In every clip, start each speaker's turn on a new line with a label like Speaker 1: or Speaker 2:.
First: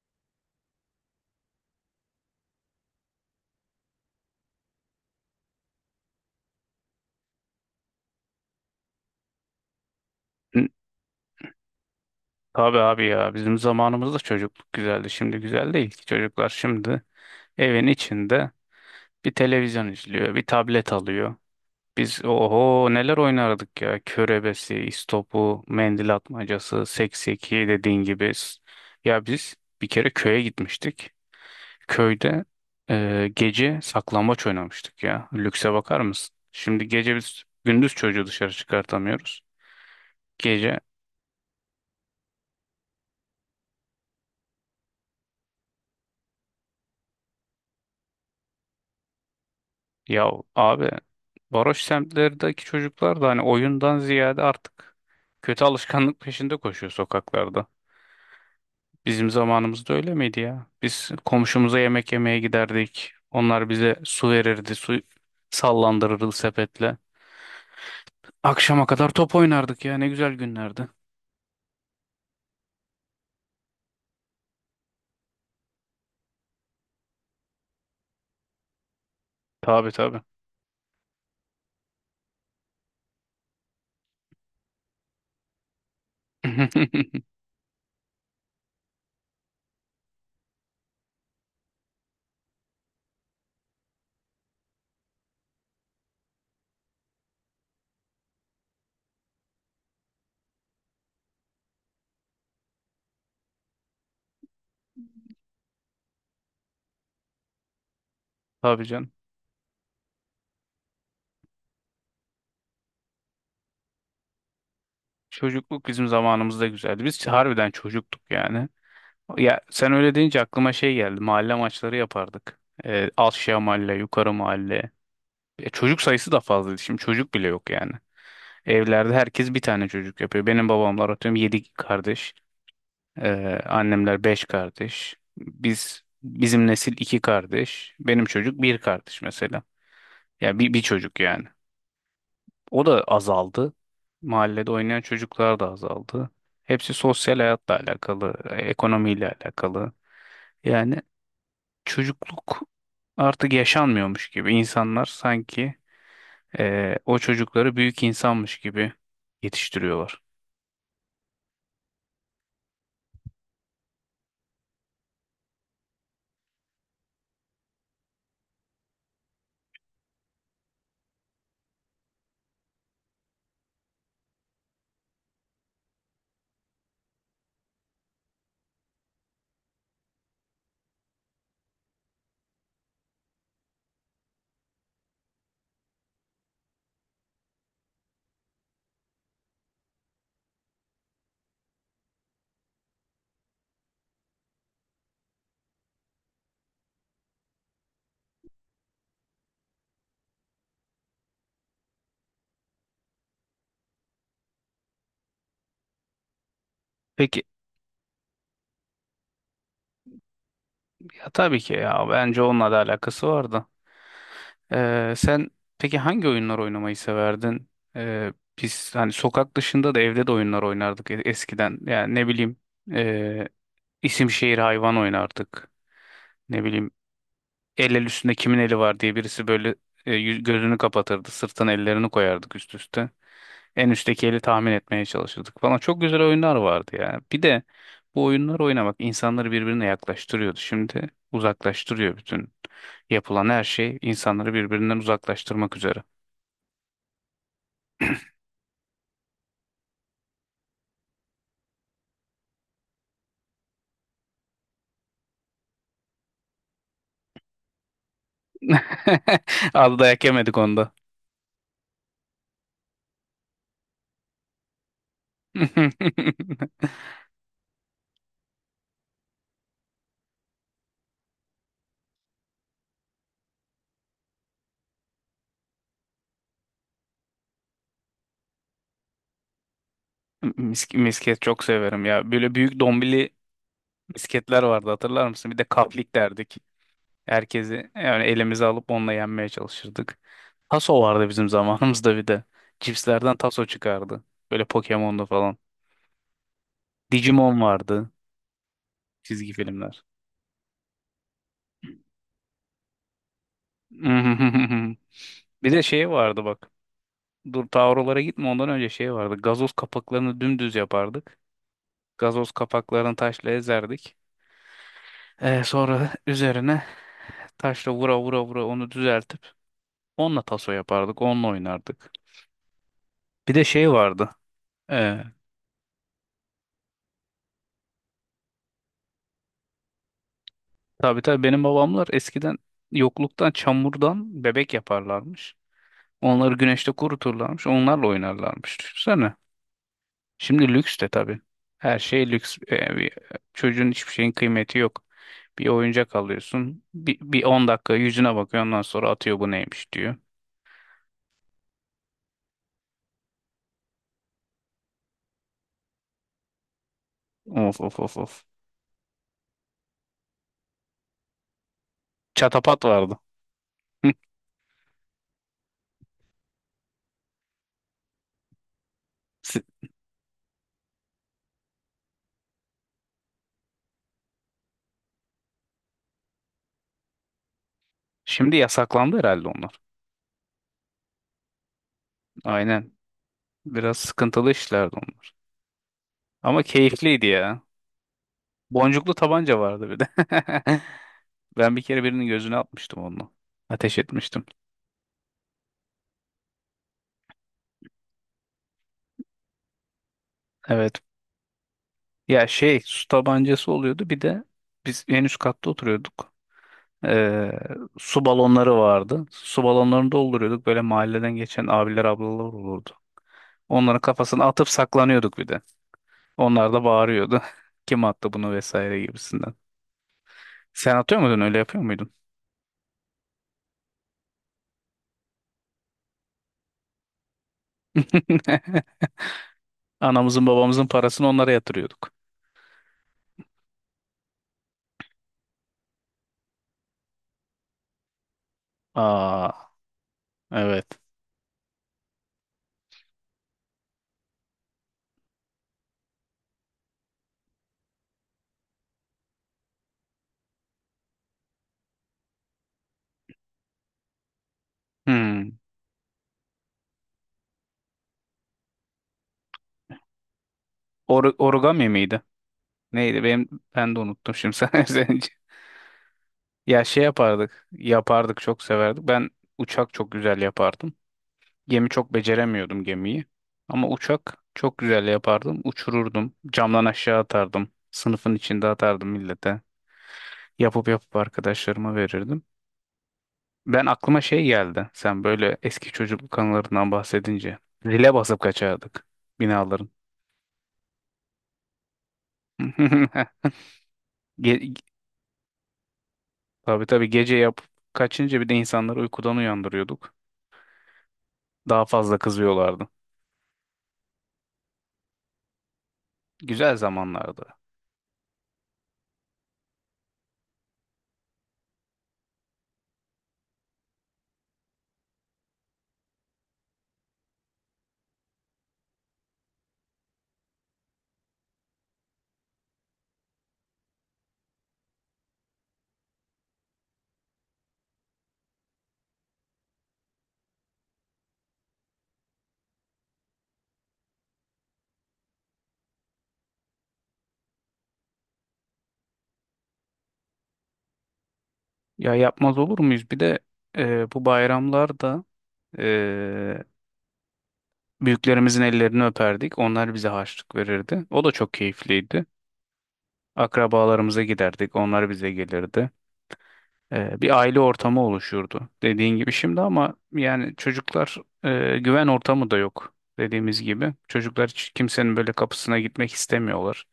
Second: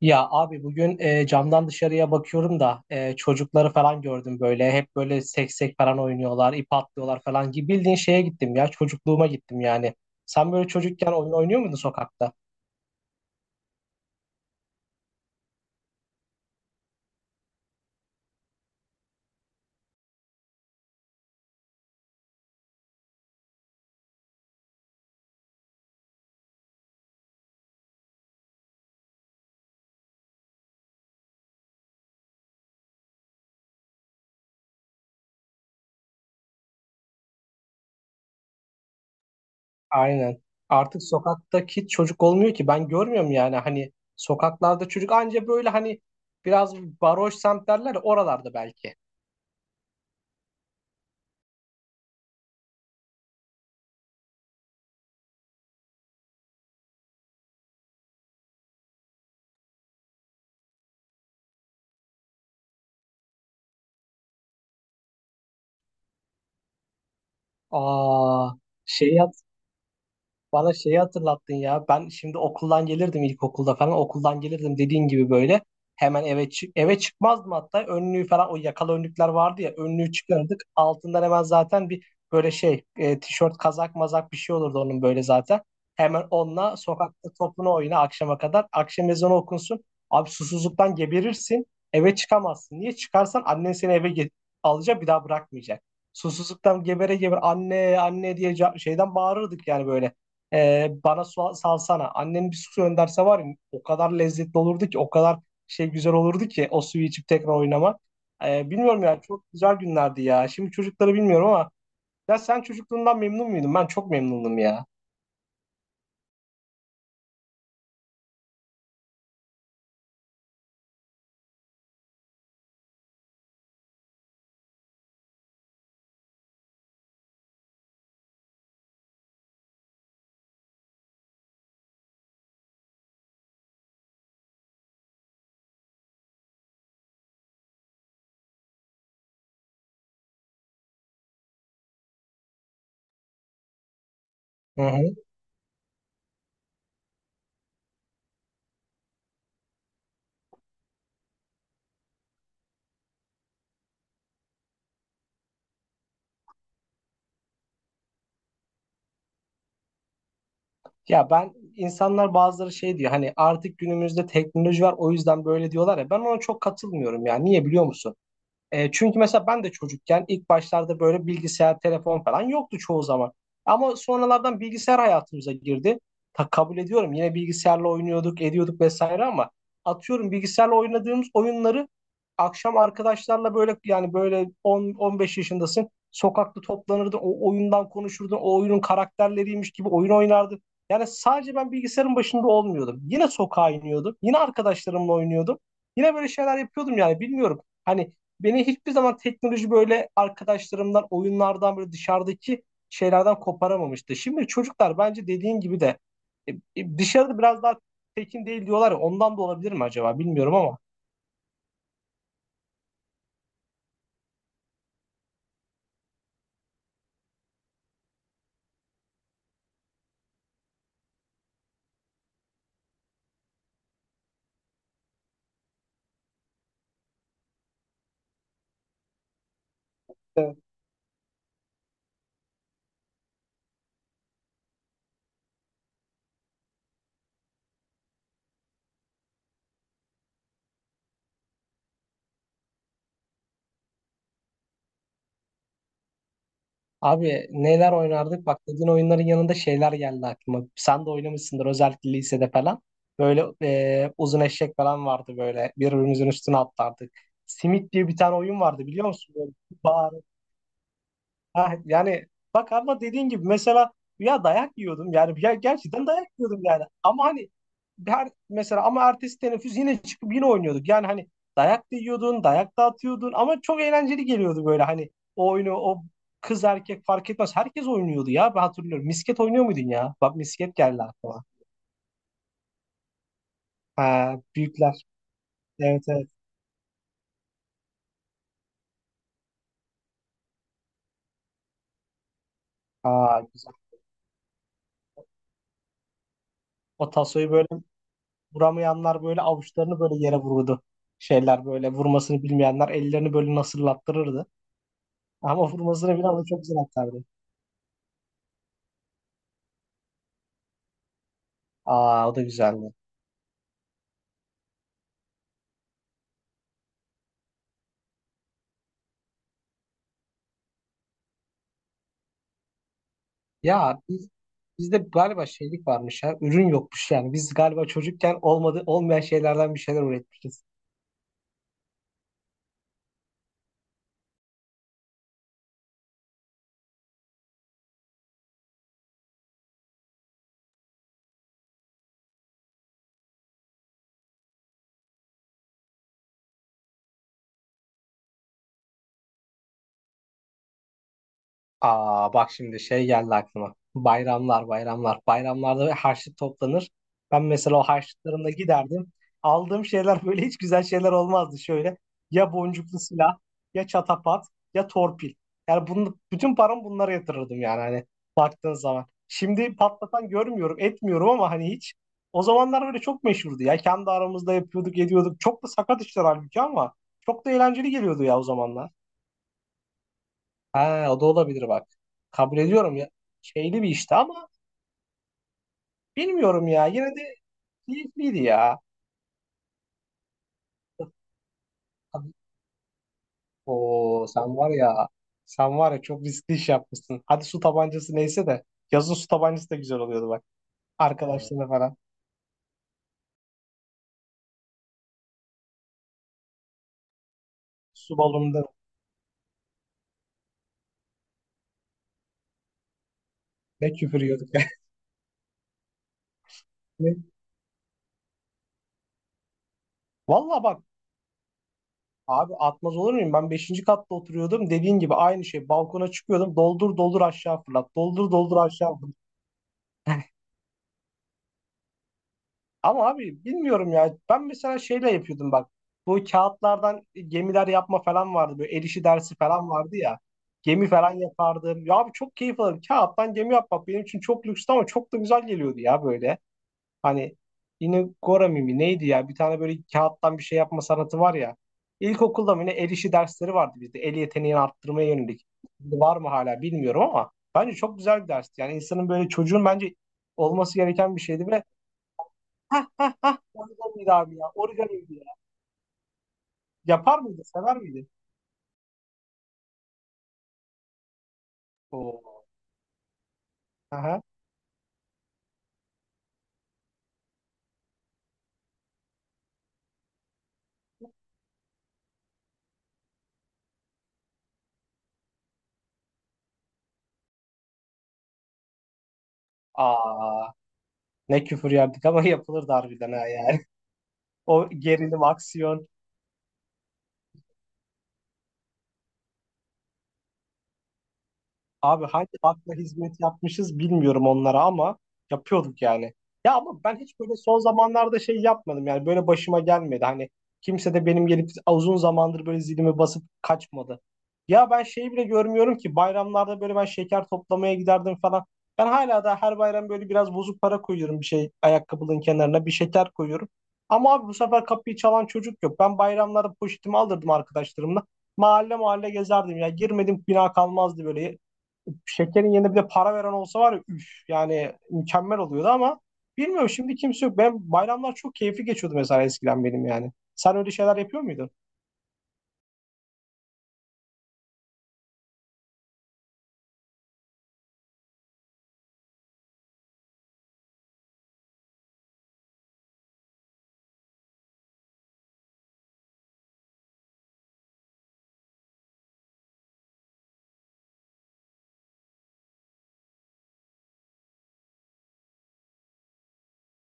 Speaker 1: Ya abi bugün camdan dışarıya bakıyorum da çocukları falan gördüm böyle. Hep böyle seksek falan oynuyorlar, ip atlıyorlar falan gibi. Bildiğin şeye gittim ya, çocukluğuma gittim yani. Sen
Speaker 2: Hı,
Speaker 1: böyle çocukken oyun oynuyor muydun sokakta?
Speaker 2: tabii abi ya bizim zamanımızda çocukluk güzeldi. Şimdi güzel değil ki çocuklar şimdi evin içinde bir televizyon izliyor, bir tablet alıyor. Biz oho neler oynardık ya. Körebesi, istopu, mendil atmacası, sekseki dediğin gibi. S- ya biz bir kere köye gitmiştik. Köyde gece saklambaç oynamıştık ya. Lükse bakar mısın? Şimdi gece biz gündüz çocuğu dışarı çıkartamıyoruz.
Speaker 1: Aynen.
Speaker 2: Gece
Speaker 1: Artık sokaktaki çocuk olmuyor ki. Ben görmüyorum yani hani sokaklarda çocuk anca böyle hani biraz baroş semt derler ya, oralarda belki.
Speaker 2: ya abi varoş semtlerdeki çocuklar da hani oyundan ziyade artık kötü alışkanlık peşinde koşuyor sokaklarda. Bizim zamanımızda öyle miydi ya? Biz komşumuza yemek yemeye giderdik. Onlar bize su verirdi, su sallandırırdı sepetle.
Speaker 1: Aa,
Speaker 2: Akşama kadar
Speaker 1: şey
Speaker 2: top oynardık ya, ne güzel
Speaker 1: Bana
Speaker 2: günlerdi.
Speaker 1: şeyi hatırlattın ya. Ben şimdi okuldan gelirdim ilkokulda falan. Okuldan gelirdim dediğin gibi böyle. Hemen eve çıkmazdım hatta. Önlüğü falan o yakalı önlükler vardı ya.
Speaker 2: Tabii
Speaker 1: Önlüğü
Speaker 2: tabii.
Speaker 1: çıkardık. Altından hemen zaten bir böyle tişört kazak mazak bir şey olurdu onun böyle zaten. Hemen onunla sokakta topunu oyna akşama kadar. Akşam ezanı okunsun. Abi susuzluktan geberirsin. Eve çıkamazsın. Niye? Çıkarsan annen seni eve alacak bir daha bırakmayacak. Susuzluktan gebere gebere anne anne diye şeyden bağırırdık yani böyle. Bana su salsana. Annem bir su gönderse var ya o kadar lezzetli olurdu ki o kadar güzel olurdu ki o suyu içip tekrar oynamak. Ee,
Speaker 2: Tabii
Speaker 1: bilmiyorum
Speaker 2: canım.
Speaker 1: ya çok güzel günlerdi ya. Şimdi çocukları bilmiyorum ama ya sen çocukluğundan memnun muydun? Ben çok memnundum ya.
Speaker 2: Çocukluk bizim zamanımızda güzeldi. Biz harbiden çocuktuk yani. Ya sen öyle deyince aklıma şey geldi. Mahalle maçları yapardık. Aşağı mahalle, yukarı mahalle. E, çocuk sayısı da fazlaydı. Şimdi çocuk bile yok yani. Evlerde herkes bir tane çocuk yapıyor. Benim babamlar atıyorum 7 kardeş. Annemler beş kardeş. Biz bizim nesil iki kardeş. Benim çocuk bir kardeş mesela. Ya bir çocuk yani. O da azaldı. Mahallede
Speaker 1: Hı
Speaker 2: oynayan
Speaker 1: hı.
Speaker 2: çocuklar da azaldı. Hepsi sosyal hayatla alakalı, ekonomiyle alakalı. Yani çocukluk artık yaşanmıyormuş gibi. İnsanlar sanki o çocukları büyük insanmış gibi yetiştiriyorlar.
Speaker 1: Ya ben insanlar bazıları şey diyor hani artık günümüzde teknoloji var o yüzden böyle diyorlar ya ben ona çok katılmıyorum ya. Niye biliyor musun? Çünkü mesela ben de çocukken ilk başlarda böyle bilgisayar, telefon falan yoktu çoğu zaman. Ama sonralardan bilgisayar hayatımıza girdi. Kabul ediyorum yine bilgisayarla oynuyorduk, ediyorduk vesaire ama atıyorum bilgisayarla oynadığımız oyunları akşam arkadaşlarla böyle yani böyle 10-15 yaşındasın. Sokakta toplanırdın, o oyundan konuşurdun, o oyunun karakterleriymiş gibi oyun oynardın. Yani sadece ben bilgisayarın başında olmuyordum. Yine sokağa iniyordum, yine arkadaşlarımla oynuyordum. Yine böyle şeyler yapıyordum yani bilmiyorum. Hani beni hiçbir zaman teknoloji böyle arkadaşlarımdan, oyunlardan böyle dışarıdaki şeylerden koparamamıştı. Şimdi çocuklar bence dediğin gibi de dışarıda
Speaker 2: Peki
Speaker 1: biraz daha tekin değil diyorlar ya ondan da olabilir mi acaba bilmiyorum ama.
Speaker 2: ya tabii ki ya bence onunla da alakası vardı. Sen peki hangi oyunlar oynamayı severdin? Ee, Biz hani sokak dışında da evde de oyunlar oynardık eskiden. Yani ne bileyim e, isim şehir hayvan oynardık. Ne bileyim el el üstünde kimin eli var diye birisi böyle
Speaker 1: Evet.
Speaker 2: gözünü kapatırdı. Sırtına ellerini koyardık üst üste. En üstteki eli tahmin etmeye çalışırdık falan. Çok güzel oyunlar vardı ya. Bir de bu oyunlar oynamak insanları birbirine yaklaştırıyordu. Şimdi uzaklaştırıyor bütün yapılan her şey insanları birbirinden uzaklaştırmak üzere.
Speaker 1: Abi neler oynardık bak dediğin oyunların yanında şeyler geldi aklıma. Sen de oynamışsındır özellikle lisede falan. Böyle uzun eşek falan vardı böyle birbirimizin üstüne atlardık. Simit diye bir tane oyun vardı biliyor musun? Böyle
Speaker 2: Az dayak yemedik onda.
Speaker 1: ha, yani bak ama dediğin gibi mesela ya dayak yiyordum yani ya gerçekten dayak yiyordum yani ama hani her mesela ama ertesi teneffüs yine çıkıp yine oynuyorduk yani hani dayak da yiyordun dayak da atıyordun ama çok eğlenceli geliyordu böyle hani o oyunu o kız erkek fark etmez herkes oynuyordu ya ben hatırlıyorum misket oynuyor muydun ya bak misket geldi
Speaker 2: Misket
Speaker 1: aklıma
Speaker 2: çok severim ya. Böyle büyük dombili
Speaker 1: ha,
Speaker 2: misketler vardı
Speaker 1: büyükler
Speaker 2: hatırlar mısın? Bir de
Speaker 1: evet
Speaker 2: kaplik
Speaker 1: evet
Speaker 2: derdik. Herkesi yani elimize alıp onunla yenmeye çalışırdık. Taso vardı bizim zamanımızda bir de. Cipslerden
Speaker 1: Aa,
Speaker 2: taso
Speaker 1: güzel
Speaker 2: çıkardı. Böyle Pokemon'da falan.
Speaker 1: o tasoyu
Speaker 2: Digimon
Speaker 1: böyle
Speaker 2: vardı.
Speaker 1: vuramayanlar böyle
Speaker 2: Çizgi
Speaker 1: avuçlarını
Speaker 2: filmler.
Speaker 1: böyle yere vururdu. Şeyler böyle vurmasını bilmeyenler ellerini böyle nasırlattırırdı. Ama
Speaker 2: Bir de şey
Speaker 1: vurmasını bilen
Speaker 2: vardı
Speaker 1: onu çok
Speaker 2: bak.
Speaker 1: güzel atardı.
Speaker 2: Dur tavrolara gitme ondan önce şey vardı. Gazoz kapaklarını dümdüz yapardık.
Speaker 1: Aa o da
Speaker 2: Gazoz
Speaker 1: güzeldi.
Speaker 2: kapaklarını taşla ezerdik. Sonra üzerine taşla vura vura vura onu düzeltip onunla taso yapardık. Onunla oynardık. Bir de şey
Speaker 1: Ya
Speaker 2: vardı.
Speaker 1: bizde
Speaker 2: E,
Speaker 1: galiba şeylik varmış ya. Ürün yokmuş yani. Biz galiba çocukken olmadı olmayan şeylerden bir şeyler üretmişiz.
Speaker 2: Tabii tabii benim babamlar eskiden yokluktan çamurdan bebek yaparlarmış. Onları güneşte kuruturlarmış. Onlarla oynarlarmış. Düşünsene. Şimdi lüks de tabii. Her şey lüks. Çocuğun hiçbir şeyin kıymeti yok. Bir oyuncak alıyorsun. Bir 10 dakika yüzüne bakıyor. Ondan sonra atıyor bu neymiş diyor.
Speaker 1: Aa bak şimdi şey geldi aklıma. Bayramlar, bayramlar. Bayramlarda harçlık toplanır. Ben mesela
Speaker 2: Of
Speaker 1: o
Speaker 2: of of of.
Speaker 1: harçlıklarımla giderdim. Aldığım şeyler böyle hiç güzel şeyler olmazdı şöyle. Ya
Speaker 2: Çatapat
Speaker 1: boncuklu
Speaker 2: vardı.
Speaker 1: silah, ya çatapat, ya torpil. Yani bunu, bütün paramı bunlara yatırırdım yani hani baktığın zaman.
Speaker 2: Si-
Speaker 1: Şimdi patlatan görmüyorum, etmiyorum ama hani hiç. O zamanlar böyle çok meşhurdu ya. Kendi aramızda yapıyorduk, ediyorduk. Çok da sakat işler halbuki ama çok da eğlenceli geliyordu ya o
Speaker 2: şimdi
Speaker 1: zamanlar.
Speaker 2: yasaklandı herhalde onlar.
Speaker 1: Ha, o da olabilir bak. Kabul
Speaker 2: Aynen.
Speaker 1: ediyorum ya. Şeyli bir
Speaker 2: Biraz
Speaker 1: işti ama
Speaker 2: sıkıntılı işlerdi onlar. Ama
Speaker 1: bilmiyorum ya. Yine
Speaker 2: keyifliydi
Speaker 1: de
Speaker 2: ya.
Speaker 1: keyifliydi ya.
Speaker 2: Boncuklu tabanca vardı bir de. Ben bir kere birinin
Speaker 1: Hadi-
Speaker 2: gözüne atmıştım onunla. Ateş
Speaker 1: Oo
Speaker 2: etmiştim.
Speaker 1: sen var ya. Sen var ya çok riskli iş yapmışsın. Hadi su tabancası neyse de. Yazın su tabancası da güzel oluyordu bak. Evet.
Speaker 2: Evet.
Speaker 1: Arkadaşlarına falan.
Speaker 2: Ya şey su tabancası oluyordu. Bir de biz en üst katta oturuyorduk. Ee,
Speaker 1: Su
Speaker 2: Su
Speaker 1: balonunda
Speaker 2: balonları vardı. Su balonlarını dolduruyorduk. Böyle mahalleden geçen abiler ablalar olurdu.
Speaker 1: ne
Speaker 2: Onların
Speaker 1: küfür
Speaker 2: kafasına
Speaker 1: yiyorduk yani.
Speaker 2: atıp saklanıyorduk bir de. Onlar da bağırıyordu. Kim attı bunu vesaire gibisinden.
Speaker 1: Valla bak
Speaker 2: Sen atıyor muydun öyle yapıyor muydun?
Speaker 1: abi atmaz olur muyum? Ben 5. katta oturuyordum. Dediğin gibi aynı şey. Balkona çıkıyordum. Doldur doldur aşağı fırlat. Doldur doldur aşağı fırlat.
Speaker 2: Anamızın babamızın parasını onlara yatırıyorduk.
Speaker 1: Ama abi bilmiyorum ya. Ben mesela şeyle yapıyordum bak. Bu kağıtlardan gemiler yapma falan vardı. Böyle el işi dersi falan
Speaker 2: Aa
Speaker 1: vardı ya.
Speaker 2: evet.
Speaker 1: Gemi falan yapardım. Ya abi çok keyif alırım. Kağıttan gemi yapmak benim için çok lükstü ama çok da güzel geliyordu ya böyle. Hani yine Gora mimi neydi ya? Bir tane böyle kağıttan bir şey yapma sanatı var ya. İlkokulda mı ne el işi dersleri vardı bizde. El yeteneğini arttırmaya yönelik.
Speaker 2: Hmm.
Speaker 1: Şimdi var mı hala bilmiyorum ama bence çok güzel bir dersti. Yani insanın böyle çocuğun bence olması gereken bir
Speaker 2: Or
Speaker 1: şeydi ve
Speaker 2: origami miydi?
Speaker 1: Hah hah
Speaker 2: Neydi?
Speaker 1: hah.
Speaker 2: Benim ben de
Speaker 1: Origamiydi
Speaker 2: unuttum
Speaker 1: abi ya.
Speaker 2: şimdi sen
Speaker 1: Origamiydi
Speaker 2: söyleyince.
Speaker 1: ya.
Speaker 2: Ya şey
Speaker 1: Yapar mıydı?
Speaker 2: yapardık.
Speaker 1: Sever miydi?
Speaker 2: Yapardık çok severdik. Ben uçak çok güzel yapardım. Gemi çok
Speaker 1: Oo.
Speaker 2: beceremiyordum gemiyi. Ama
Speaker 1: Aha.
Speaker 2: uçak çok güzel yapardım. Uçururdum. Camdan aşağı atardım. Sınıfın içinde atardım millete. Yapıp yapıp arkadaşlarıma verirdim. Ben aklıma şey geldi. Sen böyle eski çocukluk anılarından bahsedince. Zile basıp kaçardık binaların.
Speaker 1: Aa. Ne küfür yerdik ama yapılırdı harbiden ha yani.
Speaker 2: Ge
Speaker 1: O gerilim, aksiyon.
Speaker 2: tabii tabii gece yapıp kaçınca bir de insanları uykudan uyandırıyorduk. Daha
Speaker 1: Abi
Speaker 2: fazla
Speaker 1: hangi akla
Speaker 2: kızıyorlardı.
Speaker 1: hizmet yapmışız bilmiyorum onlara ama yapıyorduk yani. Ya
Speaker 2: Güzel
Speaker 1: ama ben hiç böyle
Speaker 2: zamanlardı.
Speaker 1: son zamanlarda şey yapmadım yani böyle başıma gelmedi. Hani kimse de benim gelip uzun zamandır böyle zilimi basıp kaçmadı. Ya ben şeyi bile görmüyorum ki bayramlarda böyle ben şeker toplamaya giderdim falan. Ben hala da her bayram böyle biraz bozuk para koyuyorum bir şey ayakkabının kenarına bir şeker koyuyorum. Ama abi bu sefer kapıyı çalan çocuk yok. Ben bayramlarda poşetimi alırdım arkadaşlarımla. Mahalle mahalle gezerdim ya. Girmedim bina kalmazdı böyle şekerin yerine bir de para veren olsa var ya üf yani mükemmel oluyordu ama bilmiyorum şimdi kimse yok. Ben bayramlar çok keyifli geçiyordu mesela eskiden benim yani. Sen öyle şeyler yapıyor muydun?
Speaker 2: Ya yapmaz olur muyuz? Bir de bu bayramlarda e, büyüklerimizin ellerini öperdik. Onlar bize harçlık verirdi. O da çok keyifliydi. Akrabalarımıza giderdik. Onlar bize gelirdi. E, bir aile ortamı oluşurdu. Dediğin gibi şimdi ama yani çocuklar güven ortamı da yok. Dediğimiz gibi çocuklar hiç kimsenin böyle kapısına gitmek istemiyorlar.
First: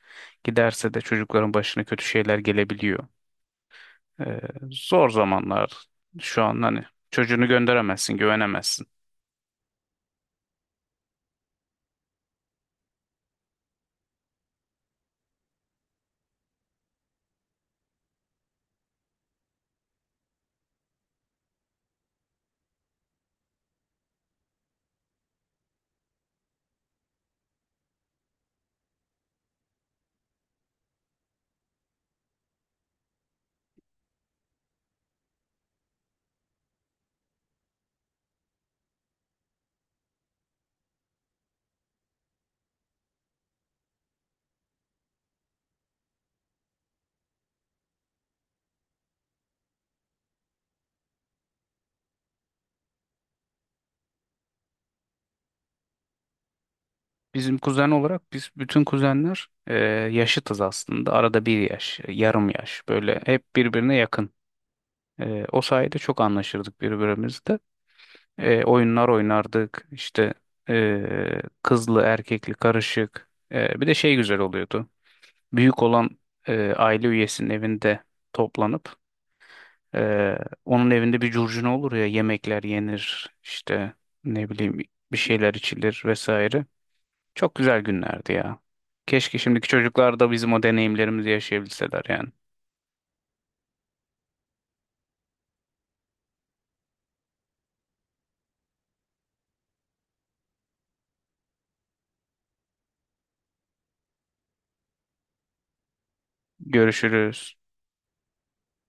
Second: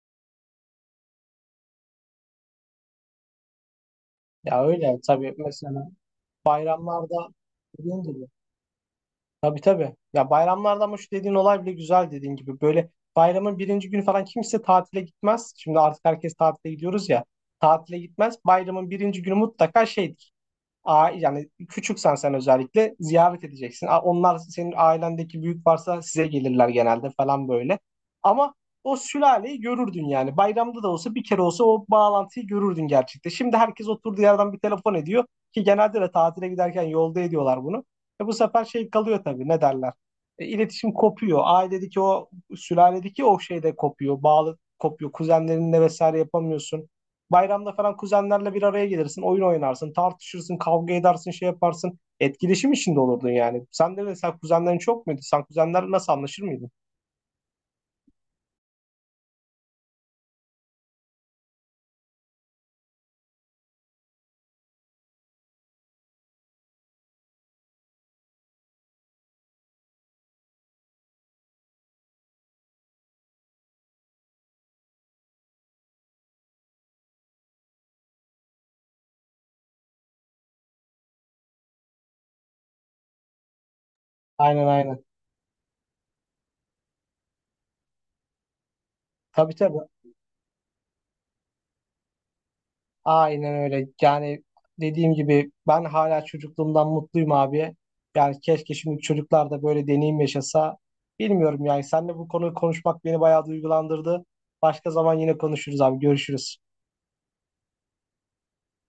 Speaker 2: Giderse de çocukların başına kötü şeyler gelebiliyor. Ee,
Speaker 1: Ya öyle
Speaker 2: Zor
Speaker 1: tabii
Speaker 2: zamanlar
Speaker 1: mesela
Speaker 2: şu an hani
Speaker 1: bayramlarda
Speaker 2: çocuğunu
Speaker 1: dediğin
Speaker 2: gönderemezsin,
Speaker 1: gibi.
Speaker 2: güvenemezsin.
Speaker 1: Tabii tabii. Ya bayramlarda ama şu dediğin olay bile güzel dediğin gibi. Böyle bayramın birinci günü falan kimse tatile gitmez. Şimdi artık herkes tatile gidiyoruz ya. Tatile gitmez. Bayramın birinci günü mutlaka şeydir. Yani küçüksen sen özellikle ziyaret edeceksin. Onlar senin ailendeki büyük varsa size gelirler genelde falan böyle. Ama o sülaleyi görürdün yani. Bayramda da olsa bir kere olsa o bağlantıyı görürdün gerçekten. Şimdi herkes oturduğu yerden bir telefon ediyor ki genelde de tatile giderken yolda ediyorlar bunu. Bu sefer şey kalıyor tabii ne derler. E, iletişim kopuyor. Ailedeki o sülaledeki o şey de kopuyor. Bağlı kopuyor. Kuzenlerinle vesaire yapamıyorsun. Bayramda falan kuzenlerle bir araya gelirsin, oyun oynarsın, tartışırsın, kavga edersin, şey yaparsın. Etkileşim içinde olurdun yani. Sen de mesela kuzenlerin çok muydu? Sen kuzenlerle nasıl anlaşır mıydın?
Speaker 2: Bizim kuzen olarak biz bütün kuzenler yaşıtız aslında. Arada bir yaş, yarım yaş böyle hep birbirine yakın. E, o sayede çok anlaşırdık birbirimizle. E, oyunlar oynardık işte kızlı erkekli karışık. E, bir de şey güzel oluyordu. Büyük olan aile üyesinin evinde toplanıp Ee, onun evinde bir curcuna olur ya yemekler yenir işte ne
Speaker 1: Aynen
Speaker 2: bileyim
Speaker 1: aynen.
Speaker 2: bir şeyler içilir vesaire. Çok güzel günlerdi ya. Keşke
Speaker 1: Tabii
Speaker 2: şimdiki
Speaker 1: tabii.
Speaker 2: çocuklar da bizim o deneyimlerimizi yaşayabilseler yani.
Speaker 1: Aynen öyle. Yani dediğim gibi ben hala çocukluğumdan mutluyum abi. Yani keşke şimdi çocuklar da böyle deneyim yaşasa. Bilmiyorum yani seninle bu konuyu konuşmak beni bayağı duygulandırdı. Başka zaman yine konuşuruz abi. Görüşürüz.
Speaker 2: Görüşürüz.